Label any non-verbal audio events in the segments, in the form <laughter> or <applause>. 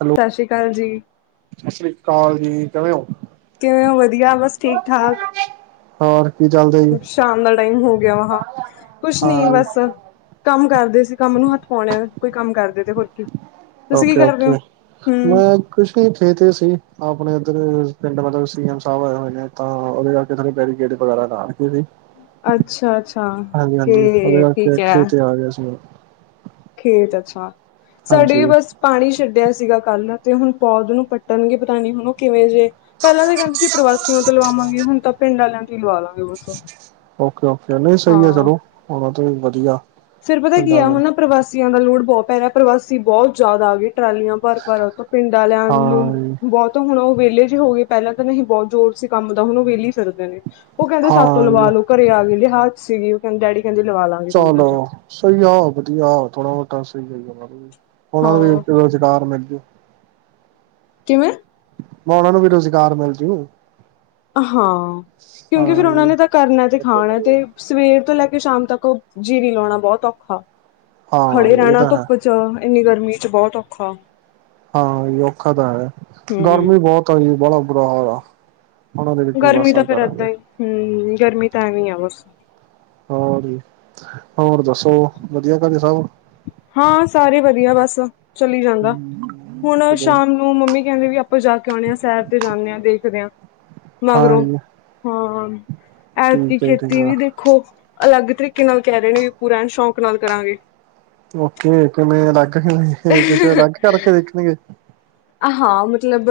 Hello ਸਤਿ ਸ਼੍ਰੀ ਅਕਾਲ ਜੀ। ਸਤਿ ਸ੍ਰੀ ਅਕਾਲ ਜੀ, ਕਿਵੇਂ ਹੋ? ਕਿਵੇਂ ਹੋ ਵਧੀਆ ਬਸ ਠੀਕ-ਠਾਕ। ਹੋਰ ਕੀ ਚੱਲਦੇ। ਸ਼ਾਮ ਦਾ ਟਾਈਮ ਹੋ ਗਿਆ, ਕੁਛ ਨੀ ਹਾਂ ਬਸ। ਕੰਮ ਕਰਦੇ ਸੀ, ਕੰਮ ਨੂੰ ਹੱਥ ਪਾਉਦੇ ਆ ਕੋਈ ਕੰਮ ਕਰਦੇ ਤੇ ਹੋਰ ਕੀ। ਤੁਸੀਂ ਕੀ ਕਰਦੇ ਹੋ ਓਕੇ-ਓਕੇ ਮ ਹਮ ਕੁਛ ਨੀ ਇਥੇ ਤੇ ਸੀ, ਆਪਣੇ ਇੱਧਰ ਪਿੰਡ ਮਤਲਬ ਸੀ ਐਮ ਸਾਹਿਬ ਆਏ ਹੋਏ ਨੇ ਤਾਂ ਉਹਦੇ ਕਿਸ ਨੇ ਬੈਰੀਕੇਡ ਵਗੈਰਾ ਨਾ ਰੱਖ ਸੀ ਅੱਛਾ ਅੱਛਾ ਹਾਂਜੀ-ਹਾਂਜੀ ਕੇ ਉਹਦੇ ਠੀਕ ਹੈ ਖੇਤ ਆ ਗਿਆ ਸੀ। ਖੇਤ ਅੱਛਾ, ਸਾਡੇ ਵੀ ਹਾਂਜੀ ਬਸ ਪਾਣੀ ਛੱਡਿਆ ਸੀਗਾ ਕੱਲ੍ਹ, ਤੇ ਹੁਣ ਪੌਦ ਨੂੰ ਪੱਟਣਗੇ ਪਤਾ ਨੀ ਹੁਣ ਉਹ ਕਿਵੇਂ ਜੇ ਪਹਿਲਾਂ ਤਾਂ ਕਹਿਣ ਅਸੀਂ ਪ੍ਰਵਾਸਓ ਤੋਂ ਲਵਾਵਾਂਗੇ, ਹੁਣ ਤਾਂ ਪਿੰਡ ਵਾਲਿਆਂ ਤੋਂ ਹੀ ਲਵਾ ਲਾਂਗੇ ਹੋਸਬ। ਓਕੇ-ਓਕੇੇ ਨਹੀਂ ਸਹੀ ਹੈ, ਚਲੋ ਉਹਣ ਤੇ ਵੀ ਵਧੀਆ ਫਿਰ ਪਤਾ ਕੀ ਪਿੰਡਾਂ ਆ, ਦਾ ਹੁਣ ਪ੍ਰਵਾਸੀਆਂ ਦਾ ਲੋੜ ਬਹੁਤ ਪੈ ਰਿਹਾ ਪ੍ਰਵਾਸੀ ਬਹੁਤ ਜਿਆਦਾ ਆ ਗਈ ਟਰਾਲੀਆਂ ਭਰ ਭਰ। ਪਿੰਡ ਵਾਲਿਆਂ ਨੂੰ ਹਾਂ ਬਹੁਤ। ਹੁਣ ਉਹ ਵਿਹਲੇ ਜੇ ਹੋ ਗਏ, ਪਹਿਲਾਂ ਤਾਂ ਨਹੀਂ ਬਹੁਤ ਜ਼ੋਰ ਸੀ, ਕੰਮ ਦਾ ਹੁਣ ਉਹ ਵਿਹੇਲੀ ਫਿਰਦੇ ਨੇ ਉਹ ਕਹਿੰਦੇ ਸੱਤ ਹਾਂ ਲਵਾਲੋ ਘਰੇ ਆ ਗਏ, ਲਹਾਦ ਸੀਗੀ, ਉਹ ਕਹਿ ਡੈਡੀ ਕਹਿੰਦੇ ਲਵਾ ਲਾ ਚੱਲ ਸਹੀ ਆ ਵਧੀਆ ਥੋੜਾ ਬਹੁਤਾ ਸਹੀ ਆ। ਉਹਨਾਂ ਨੂੰ ਵੀ ਹਾਂ ਰੁਜ਼ਗਾਰ ਮਿਲ ਜੂ ਕਿਵੇਂ? ਮੈਂ ਉਹਨਾ ਨੂੰ ਵੀ ਰੁਜ਼ਗਾਰ ਮਿਲ ਜੂ। ਹਾਂ ਕਿਉਂਕਿ ਹਾਂ ਫਿਰ ਉਹਨਾਂ ਜੀ ਨੇ ਤਾਂ ਕਰਨਾ ਤੇ ਖਾਣਾ ਤੇ, ਸਵੇਰ ਤੋਂ ਲੈ ਕੇ ਸ਼ਾਮ ਤੱਕ ਜੀ ਵੀ ਲਾਉਣਾ, ਬਹੁਤ ਔਖਾ ਹਾਂ ਖੜੇ ਜੀ ਇਹ ਰਹਿਣਾ ਤਾਂ ਹੈ ਧੁੱਪ ਚ ਇੰਨੀ ਗਰਮੀ ਚ ਬਹੁਤ ਔਖਾ। ਹਾਂ ਔਖਾ ਤਾਂ ਹੈ, ਹੂੰ ਗਰਮੀ ਬਹੁਤ ਆ ਜੀ ਬਹੁਤ ਬੁਰਾ ਹਾਲ ਆ। ਹੁਣ ਉਹਦੇ ਵਿੱਚ ਕੀ ਵੱਸ ਸਾਲ ਕਰਾਂਗੇ। ਹੂੰ, ਗਰਮੀ ਤਾਂ ਐਵੇਂ ਆ ਬਸ। ਹੋਰ ਜੀ ਹੋਰ ਦੱਸੋ, ਵਧੀਆ ਘਰੇ ਸਭ? ਹਾਂ ਸਾਰੇ ਵਧੀਆ ਬਸ ਚਲੀ ਜਾਂਦਾ, ਹੁਣ ਚਲੋ ਸ਼ਾਮ ਨੂੰ ਮੰਮੀ ਕਹਿੰਦੇ ਵੀ, ਜ ਜਾ ਕੇ ਆਉਂਣੇ ਹਾਂ ਸੈਰ ਤੇ ਜਾਂਦੇ ਹਾਂ ਦੇਖਦੇ ਹਾਂ। ਹਾਂ ਮਗਰੋਂ ਜੀ ਹਾਂ, ਐਤਕੀ ਠੀਕ ਹੈ ਜੀ ਠੀਕ ਖੇਤੀ ਆ ਵੀ ਦੇਖ ਖੋ ਅਲੱਗ ਤਰੀਕੇ ਨਾਲ ਕਹਿ ਰਹੇ ਨੇ ਪੂਰਾ ਸ਼ੌਂਕ ਨਾਲ ਕਰਾਂਗੇ। ਓਕੇ ਕਿਵੇਂ ਅਲੱਗ ਕਿਵੇਂ ਕੁਛ ਅਲੱਗ ਕਰਕੇ ਦੇਖਣਗੇ ਹਾਂ, ਮਤਲਬ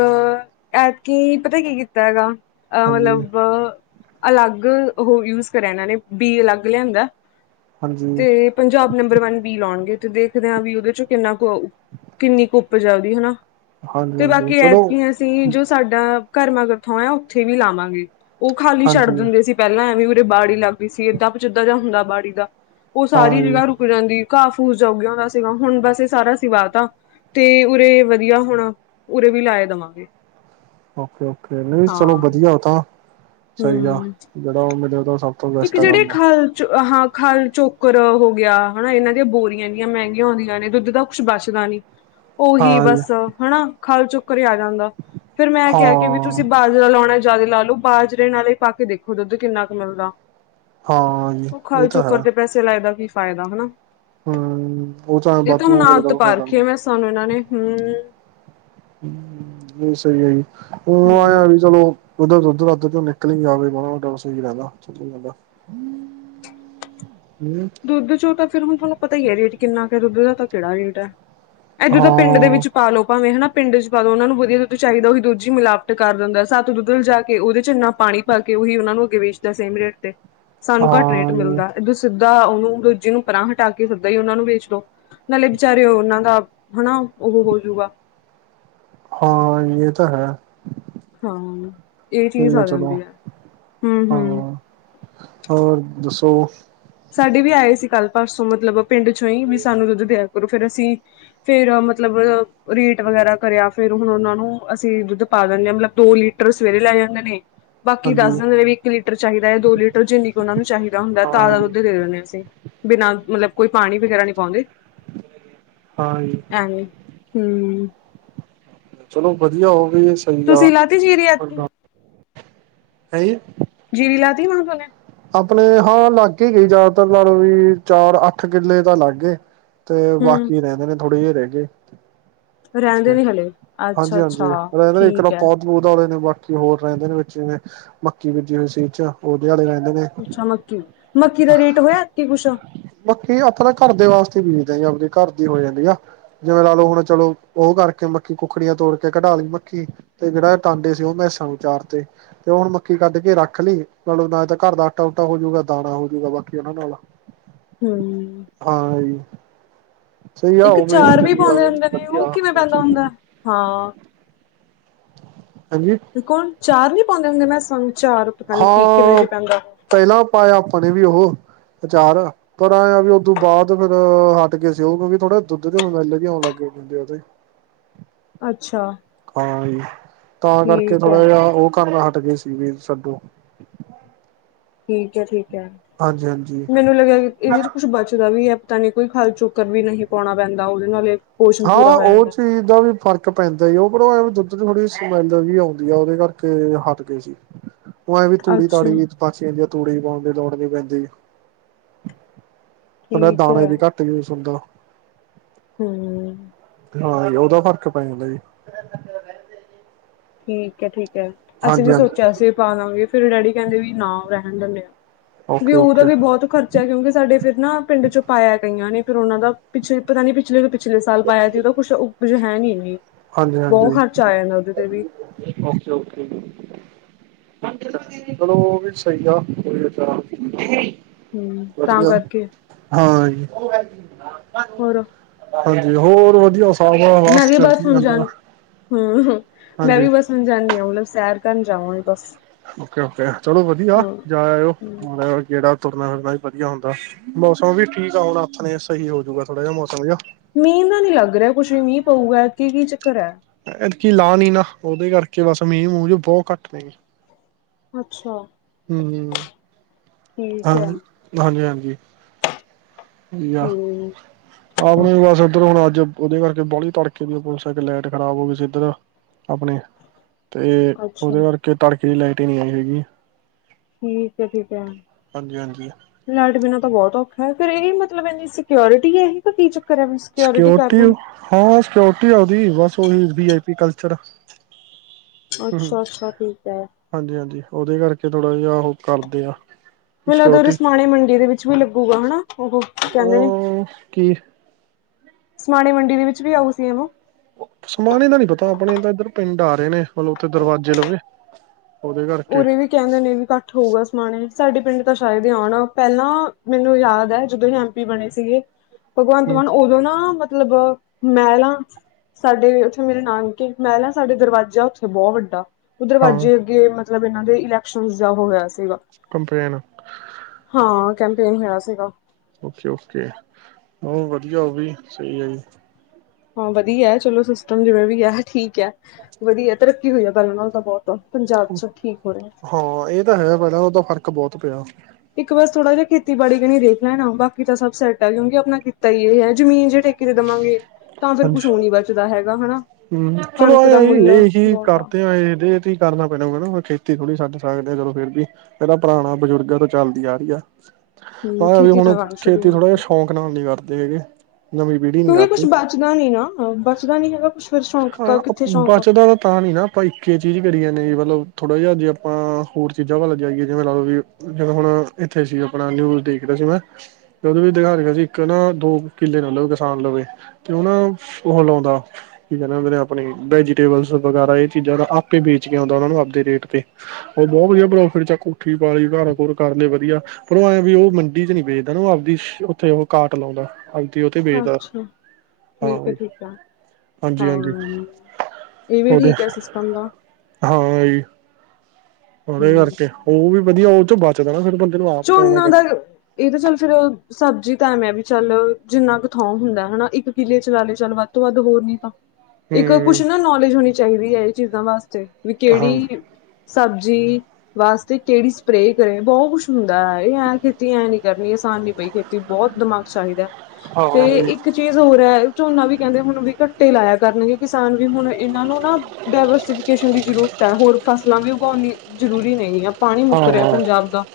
ਐਤਕੀ ਪਤਾ ਕੀ ਕੀਤਾ ਹੈਗਾ ਅ ਹਾਂਜੀ ਮਤਲਬ ਅਲੱਗ ਉਹ ਯੂਜ ਕਰਿਆ, ਇਹਨਾਂ ਨੇ ਬੀ ਅਲੱਗ ਲਿਆਂਦਾ ਹਾਂਜੀ ਤੇ। ਪੰਜਾਬ ਨੰਬਰ ਵਨ ਬੀ ਲਾਉਣਗੇ, ਤੇ ਦੇਖਦੇ ਹਾਂ ਵੀ ਉਹਦੇ ਚੋਂ ਕਿੰਨਾ ਕੁ ਕਿੰਨੀ ਕੁ ਉਪਜ ਉਹਦੀ ਹਨਾ। ਹਾਂਜੀ ਤੇ ਹਾਂਜੀ ਬਾਕੀ ਚਲੋ ਐਤਕੀਆਂ। ਅਸੀਂ ਜੋ ਸਾਡਾ ਘਰ ਮਾਗਰ ਥੋਂ ਆ, ਉੱਥੇ ਵੀ ਲਾਵਾਂਗੇ ਉਹ ਖਾਲੀ ਛੱਡ ਹਾਂਜੀ ਦਿੰਦੇ ਸੀ ਪਹਿਲਾਂ ਐਵੇਂ ਉਰੇ ਬਾੜੀ ਲੱਗ ਗਈ ਸੀ, ਏਦਾਂ ਪਚਿੱਦਾਂ ਜਿਹਾ ਹੁੰਦਾ ਬਾੜੀ ਦਾ ਉਹ ਹਾਂ ਸਾਰੀ ਜੀ ਜਗ੍ਹਾ ਰੁ। ਉ ਦੀ ਘਾ ਫੂਸ ਜਾ ਉਗ ਜਾਦਾ ਸੀਗਾ, ਹੁਣ ਬਸ ਇਹ ਸਾਰਾ ਹੁਣ ਅਸੀ ਵਾ ਦਿੱਤਾ, ਤਾ ਤੇ ਉਰੇ ਵਧੀਆ ਹੁਣ ਉਰੇ ਵੀ ਲਾਏ ਦੇਵਾਂਗੇ। ਓਕੇ-ਓਕੇ ਨਹੀਂ ਹਾਂ ਚਲੋ, ਵਧੀਆ ਉਹ ਤਾਂ ਸਹੀ ਆ ਹੂੰ ਜਿਹੜਾ ਉਹ ਮਲੇ ਤਾਂ ਸਭ। ਤੋਂ ਇੱਕ ਬੈਸਟ ਆ ਜਿਹੜੇ ਕੰਮ ਖਾਲ ਚ ਹਾਂ ਖੱਨ ਚੋਕਰ ਹੋ ਗਿਆ ਹਨਾ, ਇਹਨਾਂ ਦੀਆਂ ਬੋਰੀਆਂ ਦੀਆਂ ਮਹਿੰਗੀਆਂ ਆਉਂਦੀਆਂ, ਨੇ ਦੁੱਧ ਦਾ ਕੁ ਬਚਦਾ ਨਹੀਂ। <unintelligible> ਓਹੀ ਜੀ ਬਸ ਹਨਾ, ਖਾਲ ਚੁੱਕ ਘਰੇ ਆ ਜਾਂਦਾ ਫਿਰ ਮੈਂ ਕਿਹਾ, ਕਿ ਹਾਂ ਤੁਸੀਂ ਜਿਨ੍ਹਾਂ ਲਾਉਣਾ ਜ਼ਿਆਦਾ ਲਾ ਲਓ। ਤਤਤ ਬਾਜਰੇ ਨਾਲ ਹੀ ਪਾ ਕੇ ਦੇਖੋ ਦੁੱਧ ਕਿੰਨਾ ਕੁ ਮਿਲਦਾ। ਹਾਂ। ਜੀ ਉਹ ਇਹ ਖਾਲ ਤਾਂ ਹੈ ਚੋੱਕਰ ਤੇ ਪੈਸੇ ਲਾਏ ਦਾ ਕੀ ਫਾਇਦਾ, ਹਨਾ। ਹਮ ਉਹ ਇਹ ਤਾਂ ਵਾਧੂ ਹੁਣਤ ਕਰੇ ਦਾ ਆਦਤ ਪਾ ਫਾਇਦਾ ਨੀ ਰਹੀ ਭੈਂਸਾ ਨੂੰ ਇਹਨਾਂ ਨੇ, ਹਮ ਇਹ ਸਹੀ ਹੈ। ਜੀ ਹੁ ਹਮ ਆਆ ਵੀ ਚਲੋ ਉੱਧਰ ਉੱਧਰੱਧ ਚ ਦੁੱਧ ਵੱਧ ਕੇ ਨਿਕਲੀ ਜਾਵੇ ਮਾ ਸਹੀ ਰਹਿੰਦਾਦਾ। ਹਮ। ਦੁੱਧ ਚੋਂ ਤਾਂ ਫ ਹੁਣ ਤੁਹਾਨੂੰ ਪਤਾ ਹੀ ਹੈ ਰੇਟ ਕਿੰਨਾ ਕੁ ਦੁੱਧ ਦਾ ਤਾਂ ਕਿਹੜਾ ਰੇਟ ਹੈ, ਇਹ ਜ ਦਾ ਪਿੰਡ ਦੇ ਹਾਂ ਵਿੱਚ। ਪਾਾਲੋ ਭਵੇਂ ਹਨਾ ਪਿੰਡ ਚ ਪਾ ਲਓ ਉਹਨਾਂ ਨੂੰ ਵਧੀਆ ਦੁੱਧ ਚਾਹੀਦਾ ਉਹੀ ਦੱਧਜੀ ਮਿਲਾਵਟ ਕਰ ਦਿੰਦਾ ਸੱਤ ਦੁੱਧਲ ਜਾ ਕੇ ਉਹਦੇ ਚ ਇੰਨਾ ਪਾਣੀ ਪਾ ਕੇ ਉਹੀ ਉਹਨਾਂ ਨੂੰ ਅੱਗੇ ਵੇਚਦਾ ਸੇਮ ਰੇਟ ਤੇ, ਸਾਨੂੰ ਘੱਟ ਰੇਟ ਹਾਂ ਮਿਲਦਾ। ਦਾ ਉਹਨੂੰ ਦੋਜੀ ਨੂੰ ਪਰਾਂ ਹਟਾ ਕੇ ਸੱਦਾ ਹੀ ਉਹਨਾ ਨੂੰ ਵੇਚ ਲ ਨਾਲੇ ਬਚਾਰੇ ਉਹਨਾਂ ਦਾ ਹਨਾ ਉਹ ਹੋਜੂਗਾ। ਹਾਂ ਇਹ ਤਾਂ ਹੈ ਇਹ ਸਹੀ ਚੀਜ਼ ਆ ਚਲੋ ਜਾਂਦੀ ਆ ਹਾਂ ਹ ਹੋਰ ਦੱਸੋ ਸਾਡੀ ਵੀ ਆਏ ਸੀ ਕੱਲ ਪਰਸੋਂ ਮਤਲਬ ਪਿੰਡ ਚੋਂ ਹੀ ਵੀ ਸਾਨੂੰ ਦੁੱਧ ਦਿਆ ਕਰੋ ਫਿਰ ਅਸੀਂ- ਫਿਰ ਮਤਲਬ ਰੇਟ ਵਗੈਰਾ ਕਰਿਆ ਫਿਰ ਹੁਣ ਉਹਨਾਂ ਨੂੰ ਅਸੀਂ ਦੁੱਧ ਪਾ ਦਿੰਦੇ ਆ ਮਤਲਬ ਦੋ- ਲੀਟਰ ਸਵੇਰੇ ਲੈ ਜਾਂਦੇ ਨੇ। ਬਾਕੀ ਦੱਸ ਹਾਂਜੀ ਦਿਦੇ ਵੀ ਇੱਕ ਲੀਟਰ ਚਾਹੀਦਾ ਦੋ ਲੀਟਰ ਉਹਨਾਂ ਨੂੰ ਚਾਹੀਦਾ ਹੁੰਦਾ ਹਾਂ ਤਾਜ਼ਾ- ਜੀ ਦੁੱਧ ਦੇ ਦੇਵੇ ਹਾਂ ਅਸੀ ਬਿਨਾ ਮਤਲਬ ਕੋਈ ਪਾਣੀ ਵਗੈਰਾ ਨਹੀਂ ਪਾਉਂਦੇ। ਹਾਂਜੀ। ਐਵੇੱ ਹਮ। ਚਲੋ ਵਧੀਆ ਹੋਵੇ ਤੁਸੀਂ ਲਾਤੀ ਜੀਰੀ ਐਤਕੀ ਹੈ ਜੀਰੀ ਲਾ ਤੀ ਮਗੋ ਨੇ। ਆਪਣੇ ਆ ਲੱਗ ਹੀ ਜਿਆਦਾ ਵੀ ਚਾਰ ਅੱਠ ਕਿੱਲੇ ਤਾਂ ਲੱਗ ਗਏ। ਤੇ ਹਮ ਬਾਕੀ ਰਹਿੰਦੇ ਨੇ, ਥੋੜੇ ਜਿਹੇ ਰਹਿ ਗਏ। ਰਹਿੰਦੇ ਅੱਛਾ, ਨੀ ਹਲੇ ਅੱਛਾ ਹਾਂਜੀ-ਹਾਂਜੀ ਅੱਛਾ ਰਹਿੰ ਇੱਕ ਤਾਂ ਠੀਕ ਹੈ ਹੁਤ ਦਲੇ ਨੇ ਬਾਕੀ ਹੋਰ ਰਹਿੰਦੇ ਨੇ ਵਿੱਚ ਜਿਵੇਂ ਮੱਕੀ ਬੀਜੀ ਹੋਈ ਸੀ। ਉਹਦੇ ਆਲੇ ਰਹਿੰਦੇ ਨੇ। ਅੱਛਾ ਮੱਕੀ। ਮੱਕੀ ਦਾ ਰੇਟ ਹੋਇਆ ਐਤਕੀ ਕੁਛ ਆ ਬਾਕੀ ਆਪਾਂ ਤਾਂ ਘਰ ਦੇ ਵਾਸਤੇ ਬੀਜਦੇ ਆਪਣੇ ਘਰ ਦੀ ਹੋ ਜਾਂਦੀ ਆ ਜਿਵੇਂ ਲਾ ਲਓ ਹੁਣ ਚਲੋ, ਉਹ ਕਰਕੇ ਮੱਖੀ ਕੁੱਖੜੀਆਂ ਤੋੜ ਕੇ ਕਢਾ ਲਈ ਮੱਖੀ। ਤੇ ਜਿਹੜਾ ਟਾਂਡੇ ਸੀ ਉਹ ਮੈਂ ਸਮਝੌਤੇ, ਤੇ ਹੁਣ ਮੱਕੀ ਕੱਢ ਕੇ ਰੱਖ ਲਈ ਤੁਹਾਨੂੰ ਮੈਂ ਘਰ ਦਾ ਆਟਾ ਹੋ ਜਾਊਗਾ ਦਾਣਾ ਹੋ ਜਾਊਗਾ ਬਾਕੀ ਇਹਨਾਂ ਨਾਲ ਹਮ। ਹਾਂ- ਸਹੀ ਆ ਇੱਕ ਹੋਵੇ ਚਾਰ ਵੀ ਚੱਲੀ ਪਾਉਂਦੇ ਆਵੇ ਹੁੰਦੇ ਨੇ ਵਧੀਆ ਉਹ ਕਿਵੇਂ ਪੈਂਦਾ ਚੀਜ਼ ਵੀ ਹੁੰਦਾ ਹਾਂ। ਹਾਂਜੀ। ਕੌਣ ਚਾਰ ਨਹੀਂ ਪਾਉਂਦੇ ਹੁੰਦੇ, ਮੈਂ ਚਾਰ ਪਤਾ ਨਹੀਂ ਕੀ ਕਿਵੇਂ ਹਾਂ ਪਤ- ਪਹਿਲਾਂ ਪਾਇਆ ਆਪਾਂ ਨੇ ਵੀ ਉਹ ਅਚਾਰ ਪਰ ਉਦੋਂ ਬਾਅਦ ਫਿਰ ਹਟ ਗਏ ਸੀ ਉਹਨੂੰ ਵੀ ਥੋੜਾ ਦੁੱਧ ਦੇ ਆਉਣ ਲੱਗ ਗਏ ਬੰਦੇ। ਅੱਛਾ- ਤਾਂ ਕਰਕੇ ਠੀਕ ਐ, ਥੋੜਾ ਜਿਹਾ ਉਹ ਕਰਦਾ ਹਟ ਗਏ ਸੀਗੇ। ਠੀਕ ਹੈ ਠੀਕ ਹੈ, ਹਾਂਜੀ ਹਾਂਜੀ ਮੈਨੂੰ ਲੱਗਾ ਇਹਦੇ ਚ ਕੁਝ ਬਚਦਾ ਵੀ ਐ। ਤੁਹਾਨੂੰ ਕੋਈ ਖਲ ਚੋਕਰ ਵੀ ਨਹੀਂ ਪਾਉਣਾ ਪੈਂਦਾ ਉਹਦੇ ਨਾਲ ਪੋਸ਼ਣ ਆ ਪੂਰਾ ਹੋ ਉਹ ਜਾਂਦਾ। ਚੀਜ਼ ਦਾ ਵੀ ਇਹ ਫਰਕ ਪੈਂਦਾ ਵੀ ਆ ੳਪਰੋ ਇਹ ਦੁੱਧ ਦੀ ਵੀ ਸਮੈਲ ਜੀ ਆਂਦੀ ਹੈ ੳਹਦੇ ਕਰਕੇ ਹਟ ਗਏ ਸੀ। ਹ ਨਾ ਇਹ ਵੀ ਧੂੜੀ ਅੱਛਾ ਤਾੜੀ ਵੀ ਪਾਚ ਜਾਂਦੀ ਤੂੜੀ ਤੋੜਦੀ ਪੈਂਦੀ- ਹੁਣ ਏ ਠੀਕ ਦਾਣੇ ਐ, ਵੀ ਘੱਟ ਸਮਜ਼ੋ। ਹੂ। ਹਾਂ ਓਦਾਂ ਫਰਕ ਪੈ ਜਾਂਦਾ ਜੀ। ਠੀਕ ਹ ਠੀਕ ਹ ਅਸੀਂ ਹਾਂਜੀ ਵੀ ਹਾਂਜੀ ਸੋਚਿਆ ਸੀ ਪਾਵਾਂਗੇ ਫਿਰ ਡੈਡੀ ਕਹਿੰਦੇ ਵੀ ਨਾ ਰਹਿਣ ਦਿੰਦੇ। ਓਕੇ ਵਿਊ ਦਾ ਓਕੇ ਵੀ ਬਹੁਤ ਚੈਕਿੰਗ ਸਾਡੇ ਫਿਰ ਨਾ ਪਿੰਡ ਚੋਂ ਪਾਇਆ ਗਈਆਂ ਨੇ ਫਿਰ ਉਹਨਾਂ ਦਾ ਪਿੱਛੇ ਪਤਾ ਨਹੀਂ ਪਿਛਲੇ। ਪਿਛਲੇ ਸਾਲ ਪਾਇਆ ਸੀ ਉਹਦਾ ਕੁਛ ਹੈ ਨਹੀਂ ਇੰਨੀ ਹਾਂਜੀ ਹਾਂਜੀ ਬਹੁਤ ਖਰਚਾ ਆਇਆ ਇਹਨਾਂ ਤੇ ਵੀ। Okay okay. ਚਲੋ ਉਹ ਵੀ ਸਹੀ ਆ ਠੀਕ। ਹਮ ਤਾਂ ਵਧੀਆ ਕਰਕੇ ਹਾਂ। ਹੋਰ ਹਾਂਜੀ ਹੋਰ ਵਧੀਆ ਸਭ ਚੜਦੀ ਕਲਾ। ਹੁ ਹੁ ਮੈਂ ਵੀ ਬੱਸ ਜਾਂਦੀ ਹਾਂ ਮਤਲਬ ਸੈਰ ਕਰਨ ਜਾਵਾਂ ਬਸ। ਓਕੇ ਓਕੇ ਚਲੋ ਵਧੀਆ ਹਮ ਜਾ ਆਇਓ ਹਮ ਗੇੜਾ ਤੁਰਨਾ ਫਿਰਨਾ ਹੀ ਵਧੀਆ ਹੁੰਦਾ ਮੌਸਮ ਵੀ ਠੀਕ ਆ ਹੁਣ ਆਥਣੇ ਸਹੀ ਹੋਜੂਗਾ ਥੋੜਾ ਜਿਹਾ ਮੌਸਮ ਜਿਹਾ। ਮੀਂਹ ਮਨੂ ਲੱਗ ਰਿਹਾ ਕੁੱਛ ਵੀ ਮੀਂਹ ਪਊਗਾ ਐਦਕੀ ਕੀ ਚੱਕਰ ਹੈ ਐ ਦਕੀ ਲਾ ਨੀ ਨਾ ਉਹਦੇ ਕਰਕੇ ਬਸ ਮੀਂਹ ਮੂੰਹ ਬਹੁਤ ਘੱਟ ਨੇ। ਅੱਛਾ ਹੁੰ। ਠੀਕ ਹਾਂ ਹੈ ਹਾਂਜੀ ਹਾਂਜੀ। ਯਾ। ਹਮ ਆਪਣੀ ਬਸ ਇੱਧਰ ਹੁਣ ਅੱਜ ਉਹਦੇ ਕਰਕੇ ਬਾਲੀ ਤੜਕੇ ਦੀ ਮੋਟਰਸਾਈਕਲ ਲਾਈਟ ਖ਼ਰਾਬ ਹੋ ਗਈ ਸੀ ਇੱਧਰ। ਆਪਣੇ ਤੇ ਉਹਦੇ ਅੱਛਾ ਕਰਕੇ ਤੜਕੇ ਲਾਈਟ ਨਹੀਂ ਆਈ ਹੈਗੀ। ਠੀਕ ਏ ਠੀਕ ਏ। ਹਾਂਜੀ ਹਾਂਜੀ। ਲਾਈਟ ਬਿਨਾਂ ਤਾਂ ਬਹੁਤ ਔਖਾ ਫਿਰ ਇਹੀ ਮਤਲਬ ਇਨੀ ਸਿਕਿਉਰਿਟੀ ਇਹੀ ਤਾਂ ਕੀ ਚ ਸਕਿਓਰਟੀ ਹਾਂ ਹਾਂ ਸਕਿਓਰਟੀ ਉਹਦੀ ਬਸ ਉਹੀ ਵੀ ਆਈ ਪੀ ਕਲਚਰ। ਹੂੰ ਅੱਛਾ ਅੱਛਾ ਠੀਕ ਹੈ। ਹਾਂਜੀ ਹਾਂਜੀ ਉਹਦੇ ਕਰਕੇ ਥੋੜਾ ਜਿਹਾ ਉਹ ਕਰਦੇ ਆ। ਮਨੂ ਲਗਦਾ ਸਿਕਿਉਰਟੀ ਰੇਸਮਾਣੇ ਮੰਡੀ ਦੇ ਵਿੱਚ ਵੀ ਲੱਗੂਗਾ ਹਨਾ ਉਹ ਕਹਿੰਦੇ ਨੇ। ਉਹ ਕੀ? ਸਮਾਣੇ ਮੰਡੀ ਦੇ ਵਿੱਚ ਵੀ ਆਓ ਸੀਐਮ। ਸਮਾਣੇ ਦਾ ਨਹੀਂ ਪਤਾ ਆਪਣੇ ਅੰਦਰ ਪਿੰਡ ਆ ਰਹੇ ਨੇ ਮਤਲਬ ਉੱਥੇ ਦਰਵਾਜੇ ਲਵੇ। ਉਹਦੇ ਕਰਕੇ ਉਰੇ ਵੀ ਕਹਿੰਦੇ ਨੇ ਵੀ ਖੱਟ ਹੋਊਗਾ ਸਮਾਣੇ ਸਾਡੇ ਪਿੰਡ ਤਾਂ ਸ਼ਾਇਦ ਆਉਣ ਪਹਿਲਾਂ ਮੈਨੂੰ ਯਾਦ ਹ ਜਦੋਂ ਐਮ ਪੀ ਬਣੇ ਸੀਗੇ ਭਗਵੰਤ ਮਾਨ ਉਦੋਂ ਨਾ ਮਤਲਬ ਮਹਿਲਾਾਂ ਸਾਡੇ ਉੱਥੇ ਮੇਰੇ ਨਾਨਕੇ ਮਹਿਲਾਾਂ ਸਾਡੇ ਦਰਵਾਜ਼ਾ ਉੱਥੇ ਬਹੁਤ ਵੱਡਾ ਹਾਂ ਦਰਵਾਜ਼ੇ ਅੱਗੇ ਮਤਲਬ ਇਹਨਾਂ ਦੇ ਇਲੈਕਸ਼ਨ ਜਾ ਹੋਇਆ ਸੀਗਾ। ਕਮਪੈਨ। ਹਾਂ ਕੇਂਦੇ ਹੈ ਸੀਗਾ। ਓਕੇ ਓਕੇ ਉਹ ਵਧੀਆ ਉਹ ਵੀ ਸਹੀ ਹੈ ਜੀ। ਹਾਂ ਵਧੀਆ ਹੈ ਚਲੋ ਸਿਸਟਮ ਜਿਵੇਂ ਵੀ ਹੈ ਠੀਕ ਹੈ ਵਧੀਆ ਤਰੱਕੀ ਹੋਈ ਹੈ ਪਹਲੇ ਨਾਲ ਤਾਂ ਬਹੁਤ। ਪੰਜਾਬ ਚ ਠੀਕ ਹੋ ਰਿਹਾ। ਹਾਂ ਇਹ ਤਾਂ ਹੇ ਪੇਹਦਾ ਫ਼ਰਕ ਬਹੁਤ ਪਿਆ। ਇੱਕ ਬਸ ਥੋੜਾ ਜਿਹਾ ਖੇਤੀਬਾੜੀ ਦੇਖ ਲੈਣਾ ਬਾਕੀ ਤਾਂ ਸਭ ਸੈਟ ਹੈ ਕਿਉਕਿ ਅਪਣਾ ਕਿੱਤਾ ਹੀ ਇਹ ਹੈ ਜਮੀਨ ਜਿਹੜੀ ਠੇਕੇ ਤੇ ਦੇਵਾਂਗੇ ਤਾਂ ਫਿਰ ਕੁਛ ਉਹ ਨੀ ਬਚਦਾ ਹੈਗਾ ਹਨਾ ਹੁੰ ਚਲੋ ਕਣਕ ਦਾ ਮੁੱਲ ਇਹੀ ਇਹੀ ਬਹੁਤ ਕਰਦੇ ਆ ਏਦੇ ਤੇ ਕਰਨਾ ਪੈਣਾਾ ਮੈ ਕਿਹਾ ਖੇਤੀ ਥੋੜ੍ਹੀਛੱਡ ਸਕਦੇ ਆ ਚਲੋ ਫਿਰ ਵੀ ਜਿਹੜਾ ਪੁਰਾਣਾ ਬਜ਼ੁਰਗ਼ ਤ ਚੱਲਦੀ ਆ ਰਹੀ ਆ। ਹੂੰ ਹਾਂ ਵੀ ਖੇਤੀ ਹੁਣ ਤਾਂ ਕਰਨੀ ਛੱਡੀ ਖੇਤੀ ਥੋੜ੍ਹਾ ਜਿਹਾ ਹੁੰਦੀ ਹੈ। ਸ਼ੌਂਕ ਨਾਲ ਨੀ ਕਰਦੇ ਹੈਗੇ ਨਵੀਂ ਪੀੜ੍ਹੀ ਨੀ ਕਿਉਂਕਿ ਕੁਛ ਕਰਦੀ ਬਚਦਾ ਨੀ ਨਾ ਬੱਚਦਾ ਨੀ ਹੈਗਾ ਸ਼ ਸ਼ੋਂ ਹਾਂ ਬਚਦਾ ਤਾਂ ਤਾਂ ਨੀ ਨਾ ਆਪਾਂ ਇੱਕੇ ਚੀਜ਼ ਕਰੀਏ ਨੇ ਮਤਲਬ ਥੋੜਾ ਜਿਹਾ ਜੇ ਆਪਾਂ ਹੋਰ ਚੀਜ਼ਾਂ ਵੱਲ ਜਾਈਏ ਜਿਵੇਂ ਲ ਲਓ ਵੀ ਜਦੋਂ ਹੁਣ ਇੱਥੇ ਸੀ ਆਪਣਾ ਨਿਊਜ਼ ਦੇਖਦਾ ਸੀ ਮੈਂ ਜਦੋਂ ਵੀ ਦਿਖਾ ਕੇ ਗਿਆ ਸੀ ਇੱਕ ਨਾ ਦੋ ਕਿੱਲੇ ਨਾਲ ਲਵੇ ਕਿਸਾਨ ਲਵੇ ਕਿਉਂ ਨਾ ਉਹ ਲਾਉਂਦਾ ਠੀਕ ਹੈ ਉਹ ਨੇ ਆਪਣੀ ਵੈਜੀਟੇਬਲ ਵਗੈਰਾ ਇਹ ਚੀਜ਼ਾਂ ਆਪੇ ਵੇਚ ਕੇ ਆਉਂਦਾ ਉਹ ਨੂੰ ਆਪਣੇ ਰੇਟ ਤੇ ਉਹ ਬਹੁਤ ਵਧੀਆ ਪ੍ਰੋਫਿਟ ਚ ਕੋਠੀ ਪਾ ਲੀ ਘਰ ਘਰ ਕਰ ਲ ਵਧੀਆ ਪਰੋ ਐਂ ਵੀ ਉਹ ਮੰਡੀ ਚ ਨੀ ਵੇਚਦਾ ਨਾ ਉਹ ਆਪਦੀ ਉੱਥੇ ਉਹ ਕਾਟ ਲਾਉਂਦਾ ਉਥੇ ਬੇਚਦਾ ਅੱਛਾ ਹਾਂ ਠੀਕ ਹੈ ਠੀਕ ਹੈ ਹਾਂਜੀ ਹਾਂਜੀ ਹਾਂ ਇਹ ਵੀ ਉਹਦੇ ਠੀਕ ਹੈ ਸਿਸਟਮ ਦਾ ਹਾਂ ਜੀ ਉਹਦੇ ਹੂੰ ਕਰਕੇ ਉਹ ਵੀ ਵਧੀਆ ਉਹ ਚੋਂ ਬਚਦਾ ਨਾ ਫਿਰ ਬੰਦੇ ਨੂੰ ਆਪ ਤੋੜਨਾ ਝੋਨਾ ਦਾ ਪੈਂਦਾ ਇਹ ਤਾਂ ਚੱਲ ਫੇਿਰ ਸਬਜ਼ੀ ਤਾਂ ਮ ਹੈ ਵੀ ਚੱਲ ਜਿੰਨਾ ਕੁ ਥੋਂ ਹੁੰਦਾ ਹੈਾ ਇੱਕ ਕਿੱਲੇ ਚ ਲਾ ਲਏ ਚੱਲ ਵੱਧ ਤੋਂ ਵੱਧ ਹੋਰ ਨੀ ਤਾਂ। ਇੱਕ ਕੁਛ ਹੂੰ ਨਾ ਨੌਲੇਜ ਹੋਣੀ ਚਾਹੀਦੀ ਹੈ ਇਹ ਚੀਜ਼ਾਂ ਵਾਸਤੇ ਵੀ ਹਾਂ ਕਿਹੜੀ। ਸਬਜ਼ੀ ਵਾਸਤੇ ਕਿਹੜੀ ਸਪਰੇਅ ਕਰੇ' ਬਹੁਤ ਕੁਛ ਹੁੰਦਾ ਹੈ ਇਹ ਕਿ ਖੇਤੀ ਐਂ ਨੀ ਕਰਨੀ ਆਸਾਨ ਨੀ ਪਈ'ਖੇਤੀ ਬਹੁਤ ਦਿਮਾਗ ਚਾਹੀਦਾ ਤੇ ਹਾਂ ਇੱਕ ਚੀਜ਼ ਹੋਰ ਹੈ ਝੋਨਾ ਵੀ ਕਹਿੰਦੇ ਹੁਣ ਵੀ ਘੱਟੇ ਲਾਇਆ ਕਰਨਗੇ ਕਿਸਾਨ ਵੀ ਹੁਣ ਇਹਨਾਂ ਨੂੰ ਨਾ ਡਾਇਵਰਸੀਫਿਕੇਸ਼ਨ ਦੀ ਜ਼ਰੂਰਤ ਹੈ ਹੋਰ ਫਸਲਾਂ ਵੀ ਉਗਾਉਣਣੀ ਜ਼ਰੂਰੀ ਨਹੀਂ ਹੈ। ਪਾਣੀ ਮੁੱਕ ਰਿਹਾ ਹਾਂ ਪੰਜਾਬ ਦਾ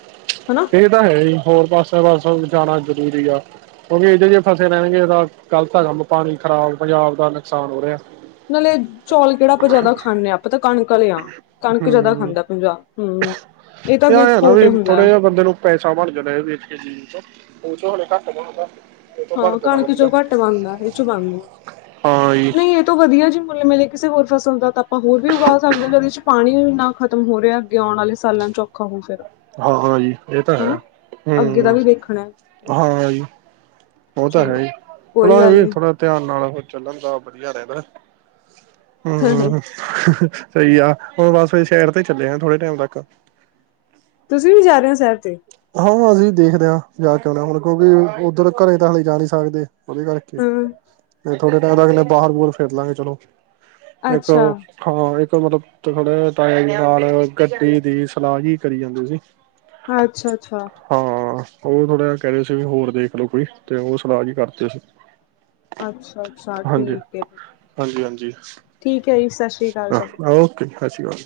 ਹਨਾ ਇਹ ਤਾਂ ਹੈ ਹੀ'ਹੋਰ ਪਾਸੇ ਪਾਸ ਜਾਣਾ ਜ਼ਰੂਰੀ ਆ। ਕਿਉਂਕਿ ਇਹ ਜ ਜਿਹੇ ਫਸੇ ਲੈਣਗੇ ਤਾਂ ਗ਼ਲਤ ਆ ਕੰਮ ਪਾਣੀ ਖ਼ਰਾਬ ਪੰਜਾਬ ਦਾ ਨੁਕਸਾਨ ਹੋ ਰਿਹਾ। ਨਾਲੇ ਚੌਲ ਕਿਹੜਾ ਆਪਾਂ ਜਿਆਦਾ ਖਾਂਦੇ ਹਾਂ ਆਪਾਂ ਤਾਂ ਕਣਕ ਵਾਲੇ ਆ ਕਣਕ ਜਿਆਦਾ ਹੂੰ ਖਾਂਦਾ ਪੰਜਾਬ ਹਮ ਇਹ ਹੈ ਨਾ ਵੀ ਥੋੜੇ ਜਿ ਬੰਦੇ ਨੂੰ ਪੈਸਾ ਬਣ ਜਾਣਾ ਵੇ ਕੇ ਘ ਹਾਂ ਕਣਕ ਚੋਂ ਘੱਟ ਬਣਦਾ ਇਹ ਚੋਂ ਬਣਦਾ ਹਾਂ ਜੀ ਨਹੀਂ ਤੋਂ ਵਧੀਆ ਜੀ ਮੁੱਲ ਮਿਲੇ ਕਿਸੇ ਹੋਰ ਫ਼ਸਲ ਦਾ ਤਾਂ ਆਪਾਂ ਹੋਰ ਵੀ ਉਗਾ ਸਕਦੇ ਜਦੇ ਚ ਪਾਣੀ ਇੰਨਾ ਖ਼ਤਮ ਹੋ ਰਿਹਾ ਅੱ ਆਉਣ ਵਾਲੇ ਸਾਲਾਂ ਚ ਔਖਾ ਹੋ ਫਿਰ ਹਾਂ ਹ ਜੀ ਇਹ ਤਾਂ ਹੈ ਹਨਾ ਅੱਗੇ ਦਾ ਹਮ ਵੀ ਦੇਖਣਾ ਹਾਂ ਜ ਉਹ ਤਾਂ ਹੈ ਹੀ ਚਲੋ ਚਲੋ ਕੋਈ ਗੱਲ ਵੀ ਨੀ ਥੋੜਾ ਧਿਆਨ ਨਾਲ ਉਹ ਚੱਲਣ ਦਾ ਵਧੀਆ ਰਹਿੰਦਾ ਹਮ ਸਹੀ ਆ ਹੁਣ ਬਸ ਫ ਸ਼ਹਿਰ ਤੇ ਚੱਲੇ ਆ ਥੋੜੇ ਟਾਈਮ ਤੱਕ ਤੁਸੀਂ ਵੀ ਜਾ ਰਹੇ ਹੋ ਸ਼ਹਿਰ ਤੇ ਹਾਂ ਅਸੀਂ ਦੇਖਦੇ ਹਾਂ ਜਾ ਕੇ ਆਉਣਾ ਹੁਣ ਕਿਉਂਕਿ ਉੱਧਰ ਘਰੇ ਤਾਂ ਹਲੇ ਜਾ ਨਹੀਂ ਸਕਦੇ। ਉਹਦੇ ਕਰਕੇ ਹੂੰ ਮ ਥੋੜੇ ਟਾਈਮ ਦਾ ਬਾਹਰ ਬਹਰ ਫਿਰ ਲਾਂਗੇ ਚਲੋ ਇੱਕ ਅੱਛਾ ਹਾਂ ਇੱਕ ਮਤਲਬ ਥੋੜੇ ਟੈਮ ਨਾਲ ਗੱਡੀ ਦੀ ਸਲਾਹ ਹੀ ਕਰੀ ਜਾਂਦੀ ਸੀ। ਅੱਛ ਅੱਛਾ। ਹਾਂ ਉਹ ਥੋੜ੍ਹਾ ਜਿਹਾ ਕਹਿ ਰਹੇ ਸੀ ਵੀ ਹੋਰ ਦੇਖਲੋ ਕੋਈ ਤੇ ਉਹ ਸਲਾਹ ਜਹੀ ਕਰਤੇ ਸੀ। ਅੱਛਾ ਅੱਛਾ ਹਾਂਜੀ ਠੀਕ ਹੈ ਜੀ। ਹਾਂਜੀ ਹਾਂਜੀ। ਠੀਕ ਹੈ ਜੀ। ਸ੍ਰੀ ਅਕਾਲ ਚਲੋ ਓਕੇ ਸਤ ਸ਼੍ਰੀ ਆਕਾਲ ਜੀ।